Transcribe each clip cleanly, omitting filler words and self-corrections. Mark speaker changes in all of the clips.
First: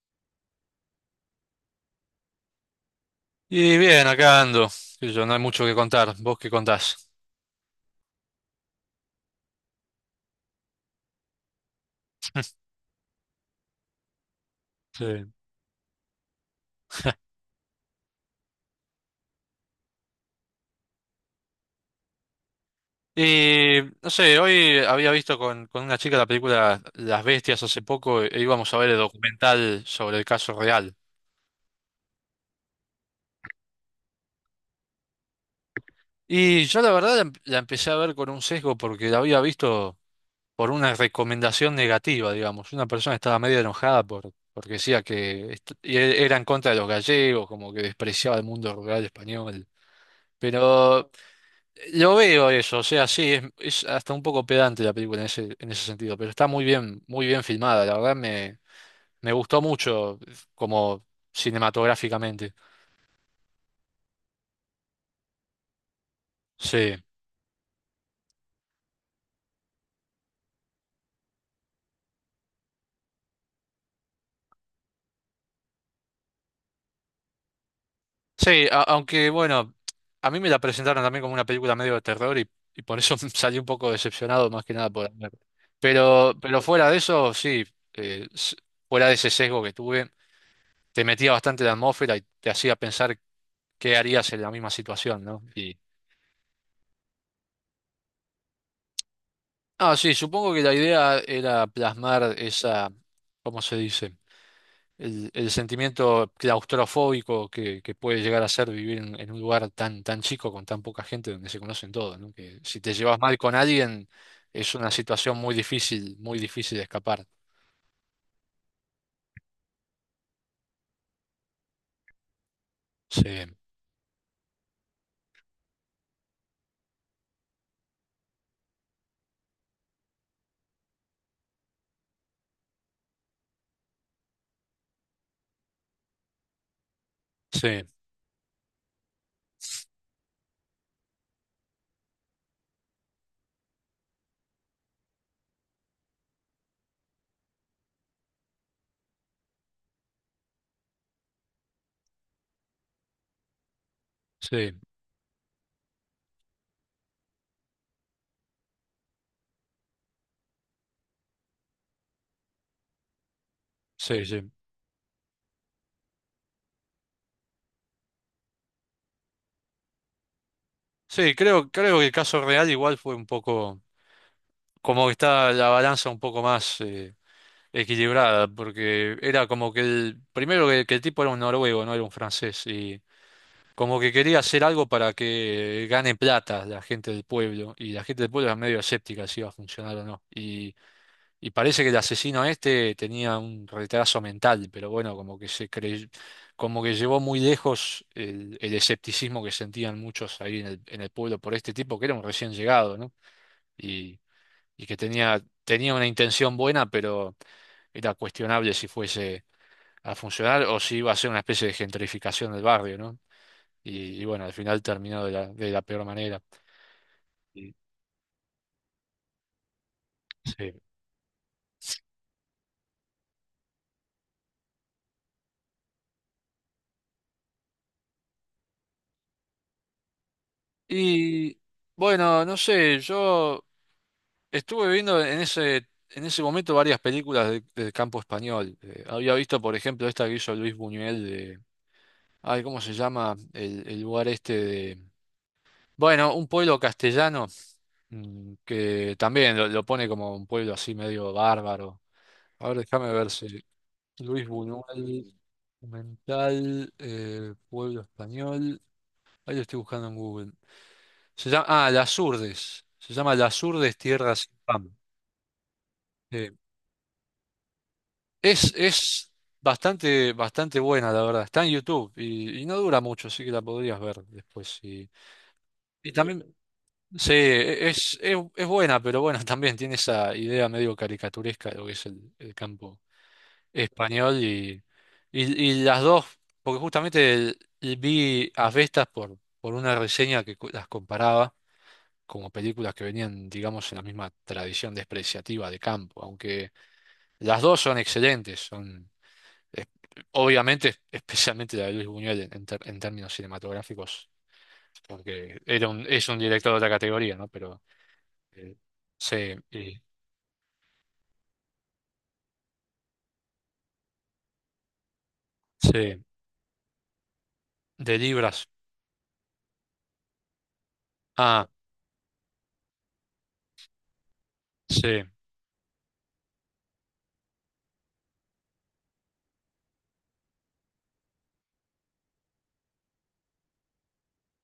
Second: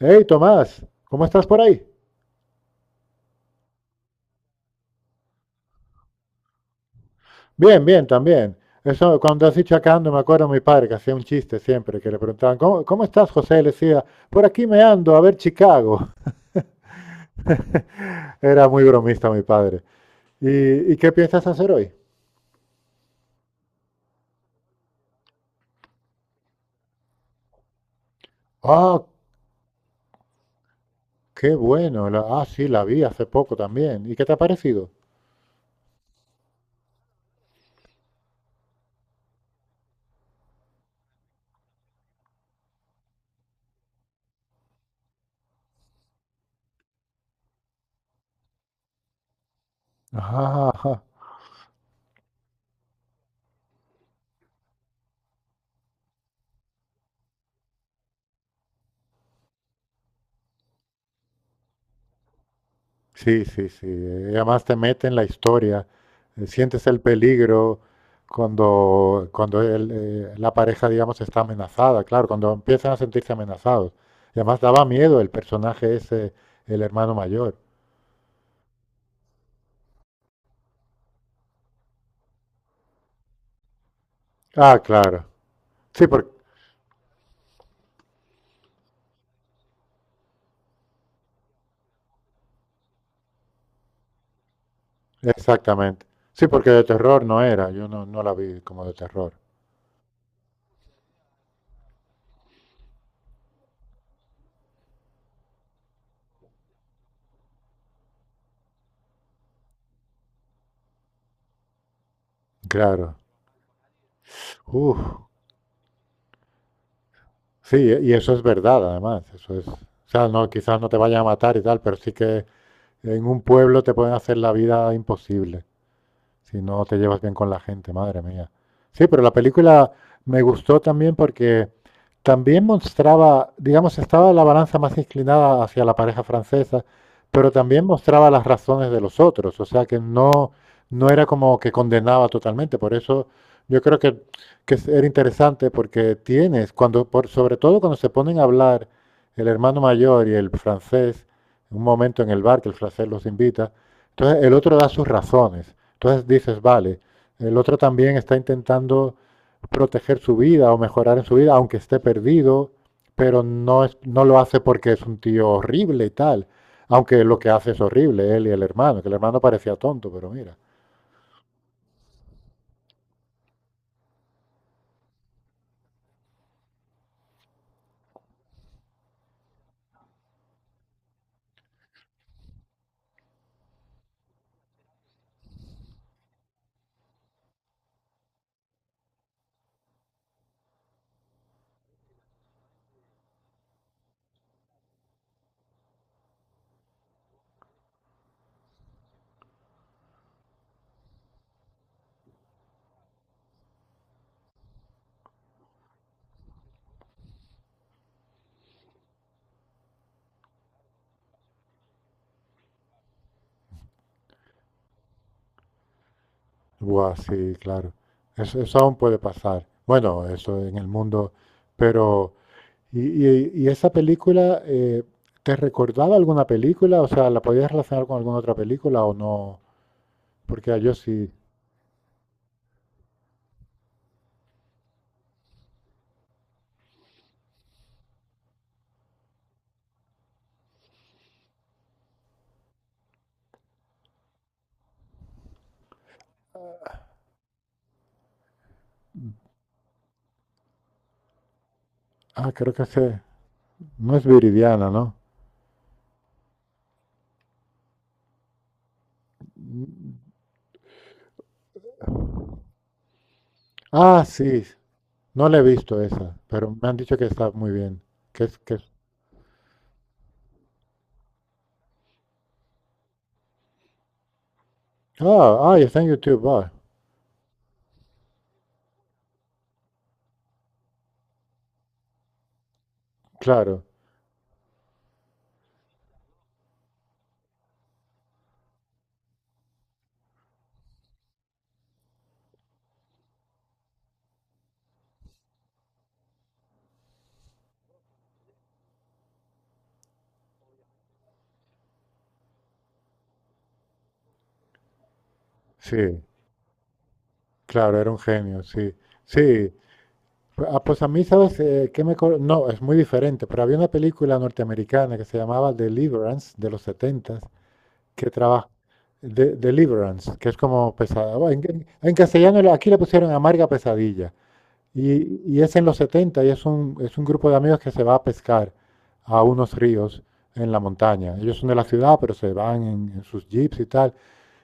Speaker 1: Hey, Tomás, ¿cómo estás por ahí?
Speaker 2: Y bien, acá ando. Qué sé yo, no hay mucho que contar. ¿Vos qué contás?
Speaker 1: Bien, bien, también. Eso, cuando has dicho acá ando, me acuerdo a mi padre que hacía un chiste siempre, que le preguntaban, ¿cómo estás, José? Y le decía, por aquí me
Speaker 2: Sí.
Speaker 1: ando, a ver Chicago. Era muy bromista mi padre. ¿Y qué piensas hacer hoy?
Speaker 2: Y no sé, hoy había visto con una chica la película Las Bestias hace poco e íbamos a ver el
Speaker 1: Ah,
Speaker 2: documental sobre el caso real.
Speaker 1: qué bueno. Sí, la vi hace poco también. ¿Y qué te ha parecido?
Speaker 2: Y yo la verdad la empecé a ver con un sesgo porque la había visto por una recomendación negativa, digamos. Una persona estaba medio enojada porque decía que era en contra de los gallegos, como que despreciaba el mundo rural español.
Speaker 1: Ah,
Speaker 2: Pero yo veo eso, o sea, sí, es hasta un poco pedante la película en en ese sentido, pero está muy bien filmada, me gustó mucho como cinematográficamente.
Speaker 1: sí, sí. Además te mete en la historia, sientes
Speaker 2: Sí,
Speaker 1: el peligro cuando, cuando el, la pareja, digamos, está amenazada, claro, cuando empiezan a sentirse amenazados. Y además daba miedo el personaje ese, el hermano mayor.
Speaker 2: sí, aunque bueno, a mí me la presentaron también como una película medio de terror y por eso salí un poco decepcionado más que
Speaker 1: Ah,
Speaker 2: nada por...
Speaker 1: claro. Sí,
Speaker 2: Pero fuera de eso, sí, eh, s- fuera de ese sesgo que tuve, te metía bastante en la atmósfera y te hacía pensar qué harías en la misma situación, ¿no?
Speaker 1: exactamente. Sí, porque de terror no era, yo no, no la vi como de terror.
Speaker 2: Ah, sí, supongo que la idea era plasmar esa, ¿cómo se dice? El sentimiento claustrofóbico que puede llegar a ser vivir en un lugar tan, tan chico, con tan poca gente, donde se conocen todos, ¿no? Que si te
Speaker 1: Claro.
Speaker 2: llevas mal con alguien, es una
Speaker 1: Uf,
Speaker 2: situación muy difícil de escapar.
Speaker 1: sí, y eso es verdad, además. Eso es, o sea, no, quizás no te vayan a matar y tal, pero sí que en un
Speaker 2: Sí,
Speaker 1: pueblo te pueden hacer la vida imposible si no te llevas bien con la gente, madre mía. Sí, pero la película me gustó también porque también mostraba, digamos, estaba la balanza más inclinada hacia la pareja francesa, pero también
Speaker 2: sí,
Speaker 1: mostraba las razones de los otros, o sea que no, no era como que condenaba totalmente, por eso yo creo que, era interesante porque tienes, cuando, por, sobre todo cuando se ponen a hablar el hermano mayor y el francés, un momento en el bar que el francés los invita, entonces el
Speaker 2: sí,
Speaker 1: otro da sus razones. Entonces dices, vale, el otro también está intentando proteger su vida o mejorar en su vida, aunque esté perdido, pero no, es, no
Speaker 2: sí,
Speaker 1: lo
Speaker 2: sí.
Speaker 1: hace porque es un tío horrible y tal. Aunque lo que hace es horrible, él y el hermano, que el hermano parecía tonto, pero mira.
Speaker 2: Sí, creo que el caso real igual fue un poco, como que está la balanza un poco más, equilibrada, porque era como que el, primero que el tipo era un noruego, no era un francés, y como que quería hacer algo para que gane plata la gente del pueblo, y la gente del pueblo era medio escéptica si iba a funcionar o no. Y parece que el asesino este tenía un retraso mental, pero bueno, como que llevó muy lejos el escepticismo que sentían muchos ahí en el pueblo por este tipo, que era un recién llegado, ¿no? Y, y que tenía, tenía una intención buena, pero era cuestionable si fuese a funcionar o si iba a ser una especie de gentrificación del barrio, ¿no? Y bueno, al final terminó de la peor manera.
Speaker 1: Buah, sí,
Speaker 2: Y,
Speaker 1: claro. Eso aún puede pasar. Bueno, eso en
Speaker 2: sí.
Speaker 1: el mundo. Pero, ¿y, y esa película te recordaba alguna película? O sea, ¿la podías relacionar con alguna otra película o no? Porque yo sí.
Speaker 2: Y, bueno, no sé, yo estuve viendo en ese momento varias películas del campo español. Había visto, por ejemplo, esta que hizo Luis Buñuel de... Ay, ¿cómo se llama? El lugar este de... Bueno, un pueblo castellano, que también lo pone como un pueblo así medio bárbaro.
Speaker 1: Ah,
Speaker 2: A
Speaker 1: creo
Speaker 2: ver,
Speaker 1: que
Speaker 2: déjame
Speaker 1: sé.
Speaker 2: ver si,
Speaker 1: No es
Speaker 2: Luis
Speaker 1: Viridiana, ¿no?
Speaker 2: Buñuel, documental, pueblo español. Ahí lo estoy buscando en Google. Se llama, ah, Las Urdes. Se llama Las Urdes,
Speaker 1: Ah,
Speaker 2: Tierra sin
Speaker 1: sí.
Speaker 2: Pan.
Speaker 1: No la he visto esa,
Speaker 2: Eh,
Speaker 1: pero me han dicho que está muy bien. Que es, que es-
Speaker 2: es bastante, bastante buena, la verdad. Está en YouTube y no dura mucho, así que la podrías ver después.
Speaker 1: Ah, ah, y está en
Speaker 2: Y
Speaker 1: YouTube.
Speaker 2: también,
Speaker 1: Ah,
Speaker 2: sí, es buena, pero bueno, también tiene esa idea medio caricaturesca de lo que es el campo
Speaker 1: claro.
Speaker 2: español y, y las dos, porque justamente vi a Vestas por una reseña que las comparaba como películas que venían, digamos, en la misma tradición despreciativa de campo, aunque las dos son excelentes, es- obviamente, especialmente la de Luis Buñuel en, en términos cinematográficos, porque era
Speaker 1: Sí,
Speaker 2: es un director de otra categoría, ¿no? Pero
Speaker 1: claro, era un genio,
Speaker 2: eh,
Speaker 1: sí.
Speaker 2: sí,
Speaker 1: Sí. Ah, pues a mí, ¿sabes qué no, es muy diferente, pero había una película norteamericana que se llamaba
Speaker 2: sí,
Speaker 1: Deliverance, de los setentas
Speaker 2: de
Speaker 1: que trabaja...
Speaker 2: libras.
Speaker 1: De, Deliverance, que es como pesada. Bueno,
Speaker 2: Ah,
Speaker 1: En castellano aquí le pusieron amarga pesadilla.
Speaker 2: sí,
Speaker 1: Y es en los 70 y es un grupo de amigos que se va a pescar a unos ríos en la montaña. Ellos son de la ciudad, pero se van en sus jeeps y tal.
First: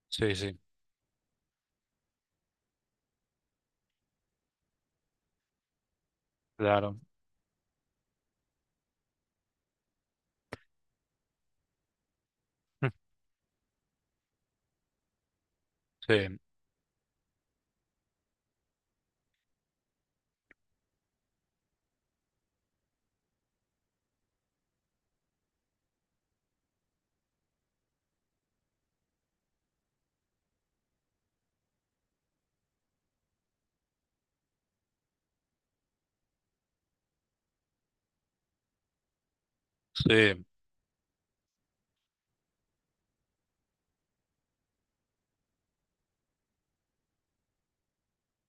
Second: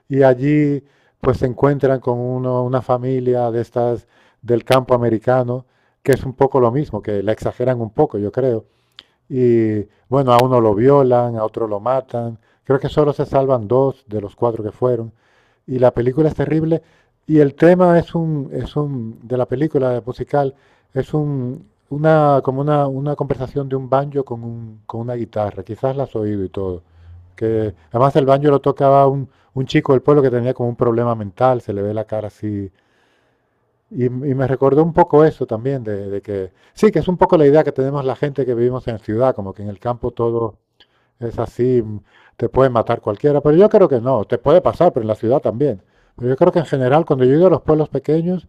Speaker 1: Y
Speaker 2: sí, sí,
Speaker 1: allí pues se encuentran con uno, una familia de estas del campo americano, que es un poco lo
Speaker 2: claro.
Speaker 1: mismo, que la exageran un poco, yo creo y bueno, a uno lo violan, a otro lo matan. Creo que solo se salvan dos de los cuatro que fueron. Y la
Speaker 2: Sí,
Speaker 1: película es terrible. Y el tema es un, de la película musical, es un, una, como una conversación de un banjo con, un, con una guitarra. Quizás la has oído y todo. Que además el banjo lo tocaba un chico del pueblo que tenía como un problema mental, se le ve la cara así y me recordó un poco eso también, de que sí, que es un poco la idea que tenemos la gente que vivimos en ciudad, como que en el campo
Speaker 2: sí.
Speaker 1: todo es así, te puede matar cualquiera, pero yo creo que no, te puede pasar, pero en la ciudad también. Pero yo creo que en general, cuando yo he ido a los pueblos pequeños,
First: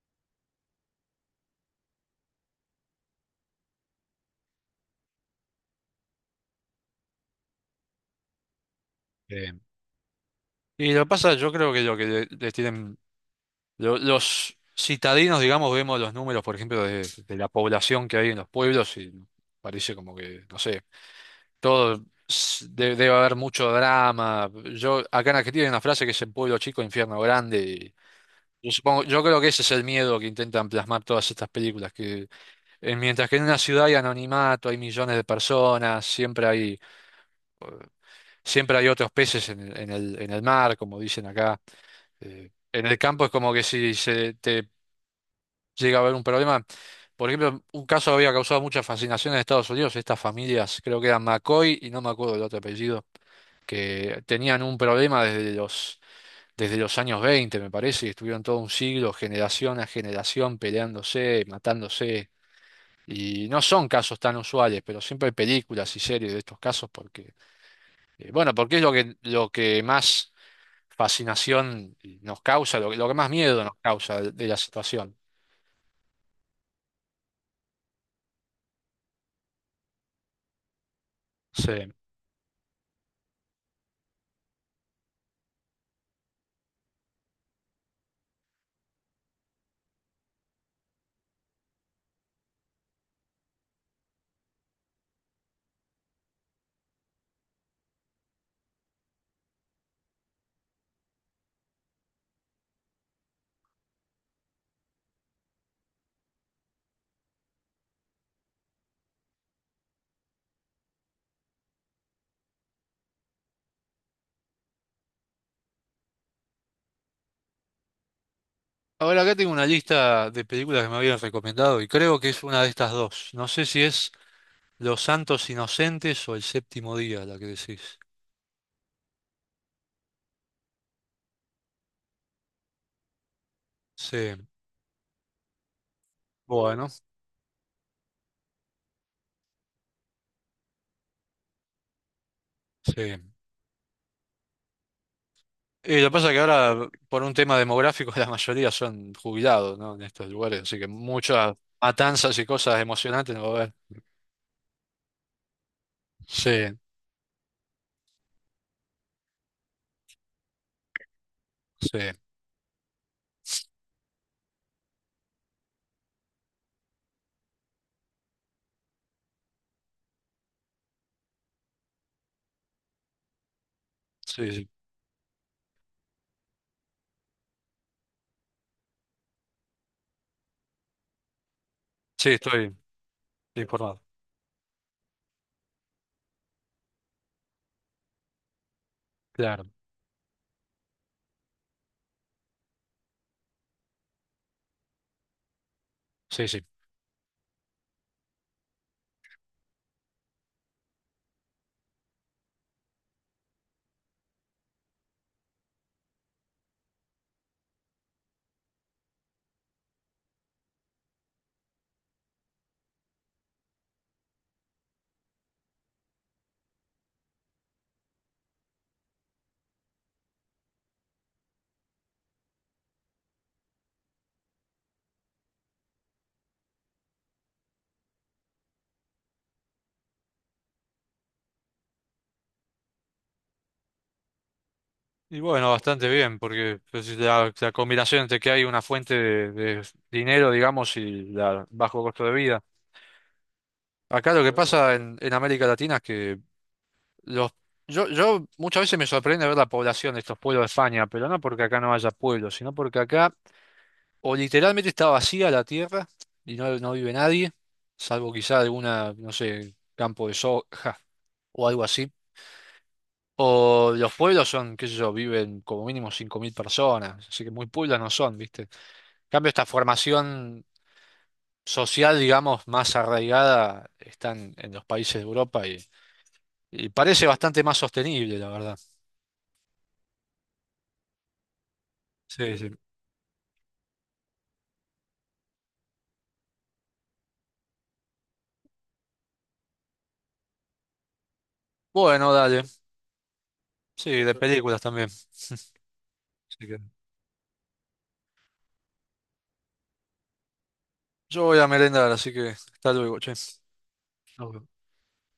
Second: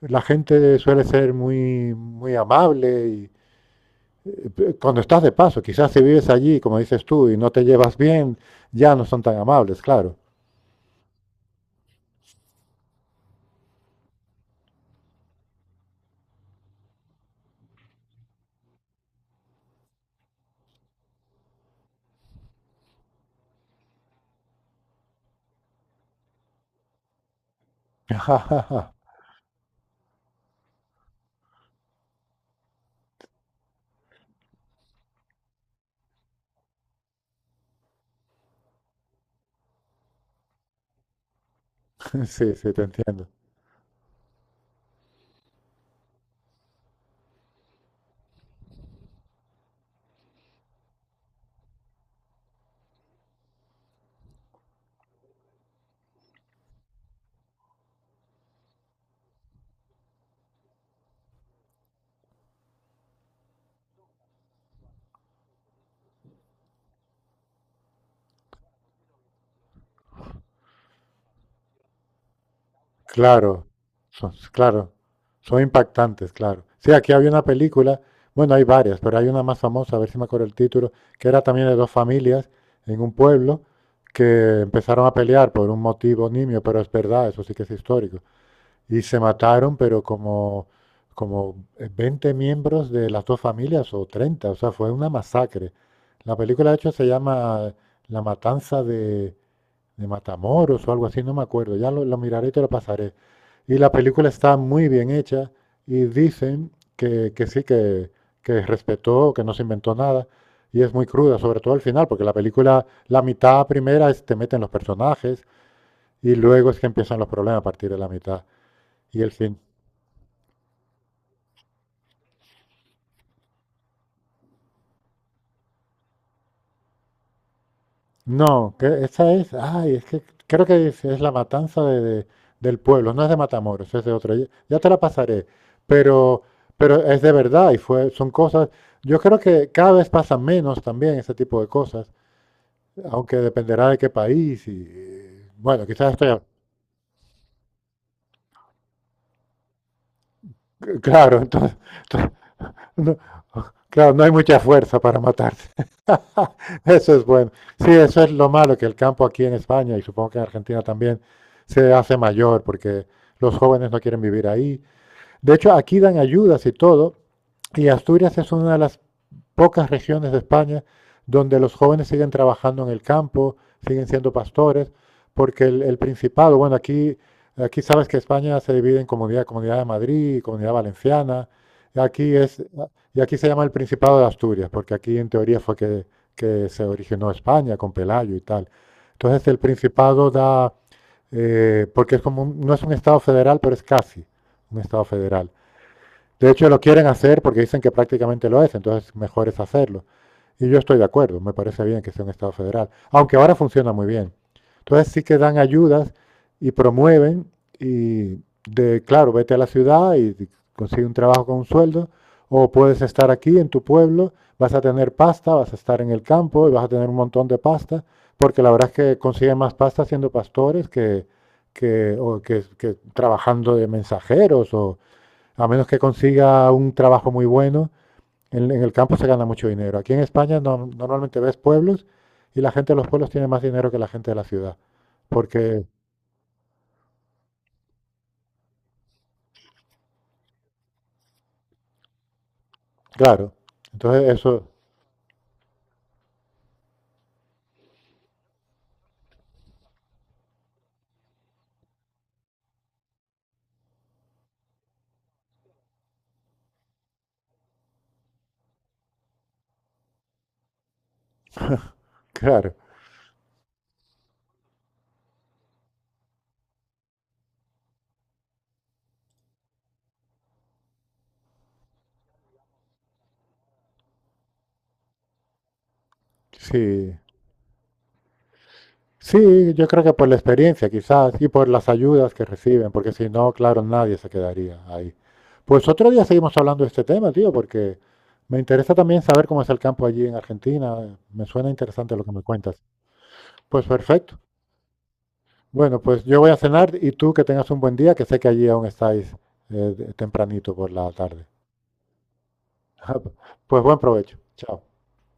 Speaker 1: la gente suele ser muy, muy amable y cuando estás de paso, quizás si vives allí, como dices tú, y no te llevas bien, ya no son tan
Speaker 2: Eh,
Speaker 1: amables, claro.
Speaker 2: y lo que pasa, yo creo que lo que les tienen los citadinos, digamos, vemos los números, por ejemplo, de la población que hay en los pueblos y parece como que, no sé, todo debe haber mucho drama. Yo acá en Argentina hay una frase que es el pueblo chico, infierno grande. Y yo supongo, yo creo que ese es el miedo que intentan plasmar todas estas películas, que mientras que en una ciudad hay anonimato, hay millones de personas, siempre hay otros peces en el, en el mar, como dicen acá.
Speaker 1: Sí, sí, te
Speaker 2: En el campo
Speaker 1: entiendo.
Speaker 2: es como que si se te llega a haber un problema. Por ejemplo, un caso había causado mucha fascinación en Estados Unidos, estas familias, creo que eran McCoy y no me acuerdo del otro apellido, que tenían un problema desde los años 20, me parece, y estuvieron todo un siglo, generación a generación, peleándose, matándose. Y no son casos tan usuales, pero siempre hay películas y series de estos casos porque, bueno, porque es lo que más fascinación nos causa, que lo que más miedo
Speaker 1: Claro,
Speaker 2: nos causa de la
Speaker 1: claro,
Speaker 2: situación.
Speaker 1: son impactantes, claro. Sí, aquí había una película, bueno, hay varias, pero hay una más famosa, a ver si me acuerdo el título, que era también de dos
Speaker 2: Sí.
Speaker 1: familias en un pueblo que empezaron a pelear por un motivo nimio, pero es verdad, eso sí que es histórico. Y se mataron, pero como 20 miembros de las dos familias o 30, o sea, fue una masacre. La película, de hecho, se llama La Matanza de Matamoros o algo así, no me acuerdo, ya lo miraré y te lo pasaré. Y la película está muy bien hecha y dicen que sí, que respetó, que no se inventó nada y es muy cruda, sobre todo al final, porque la película, la mitad primera es te meten los personajes y luego es que empiezan los problemas a partir de la mitad. Y
Speaker 2: Ahora
Speaker 1: el,
Speaker 2: acá tengo
Speaker 1: cin-
Speaker 2: una lista de películas que me habían recomendado y creo que es una de estas dos. No sé si es Los Santos Inocentes o El Séptimo Día la que decís.
Speaker 1: No, que esa es, ay, es que creo que es la matanza de, del pueblo, no es de Matamoros, es de otra. Ya,
Speaker 2: Sí,
Speaker 1: ya te la pasaré, pero,
Speaker 2: bueno,
Speaker 1: pero es de verdad y fue, son cosas. Yo creo que cada vez pasan menos también ese tipo de cosas,
Speaker 2: sí.
Speaker 1: aunque dependerá de qué país y bueno,
Speaker 2: Y lo
Speaker 1: quizás
Speaker 2: que
Speaker 1: estoy,
Speaker 2: pasa es que ahora, por un tema demográfico, la mayoría son jubilados, ¿no? En estos lugares, así que
Speaker 1: claro,
Speaker 2: muchas
Speaker 1: entonces, entonces,
Speaker 2: matanzas y cosas
Speaker 1: no,
Speaker 2: emocionantes no va a haber.
Speaker 1: claro, no hay mucha fuerza para matarse.
Speaker 2: Sí,
Speaker 1: Eso es bueno. Sí, eso es lo malo, que el campo aquí en España y supongo que en Argentina también se
Speaker 2: sí,
Speaker 1: hace mayor porque los jóvenes no quieren vivir ahí. De hecho, aquí dan ayudas y todo. Y Asturias es una de las pocas regiones de España donde los jóvenes siguen trabajando en el campo, siguen siendo
Speaker 2: sí, sí.
Speaker 1: pastores, porque el Principado, bueno, aquí, aquí sabes que España se divide en comunidad, Comunidad de Madrid, y Comunidad Valenciana, y
Speaker 2: Sí,
Speaker 1: aquí es,
Speaker 2: estoy
Speaker 1: y aquí se llama el
Speaker 2: informado.
Speaker 1: Principado de Asturias, porque aquí en teoría que se originó España con Pelayo y tal. Entonces el
Speaker 2: Claro.
Speaker 1: Principado da, porque es como no es un Estado federal, pero es casi un Estado federal.
Speaker 2: Sí,
Speaker 1: De
Speaker 2: sí.
Speaker 1: hecho, lo quieren hacer porque dicen que prácticamente lo es, entonces mejor es hacerlo. Y yo estoy de acuerdo, me parece bien que sea un Estado federal, aunque ahora funciona muy bien. Entonces sí que dan ayudas y promueven y de, claro, vete a la ciudad y consigue un trabajo con un sueldo, o puedes estar aquí en tu pueblo, vas a tener pasta, vas a estar en el campo y vas a tener un montón de pasta, porque la verdad es que consiguen más pasta siendo pastores que, o que, que trabajando de mensajeros o, a menos que consiga un trabajo muy bueno, en el campo se gana mucho dinero. Aquí en España normalmente ves pueblos y la gente de los pueblos tiene más dinero que la gente de la ciudad.
Speaker 2: Y bueno,
Speaker 1: Porque,
Speaker 2: bastante bien, porque pues, si la, la combinación entre que hay una fuente de dinero, digamos, y la bajo costo de vida.
Speaker 1: claro, entonces
Speaker 2: Acá lo que claro,
Speaker 1: eso,
Speaker 2: pasa en América Latina es que los, yo muchas veces me sorprende ver la población de estos pueblos de España, pero no porque acá no haya pueblos, sino porque acá o literalmente está vacía la tierra y no, no vive nadie, salvo quizá alguna, no sé, campo de soja o algo así.
Speaker 1: claro,
Speaker 2: O los pueblos son, qué sé yo, viven como mínimo 5000 personas, así que muy pueblos no son, ¿viste? En cambio, esta formación social, digamos, más arraigada está en los países de Europa y
Speaker 1: sí.
Speaker 2: parece bastante más sostenible, la verdad.
Speaker 1: Sí, yo creo que por la experiencia quizás y por las ayudas que
Speaker 2: Sí, sí.
Speaker 1: reciben, porque si no, claro, nadie se quedaría ahí. Pues otro día seguimos hablando de este tema, tío, porque me interesa también saber cómo es el campo allí en Argentina. Me suena interesante lo que
Speaker 2: Bueno,
Speaker 1: me
Speaker 2: dale.
Speaker 1: cuentas. Pues
Speaker 2: Sí, de
Speaker 1: perfecto.
Speaker 2: películas también.
Speaker 1: Bueno, pues yo voy a
Speaker 2: Así que,
Speaker 1: cenar y tú que tengas un buen día, que sé que allí aún estáis tempranito por la tarde.
Speaker 2: yo voy a merendar, así que hasta luego, che.
Speaker 1: Pues buen provecho.
Speaker 2: Nos vemos.
Speaker 1: Chao.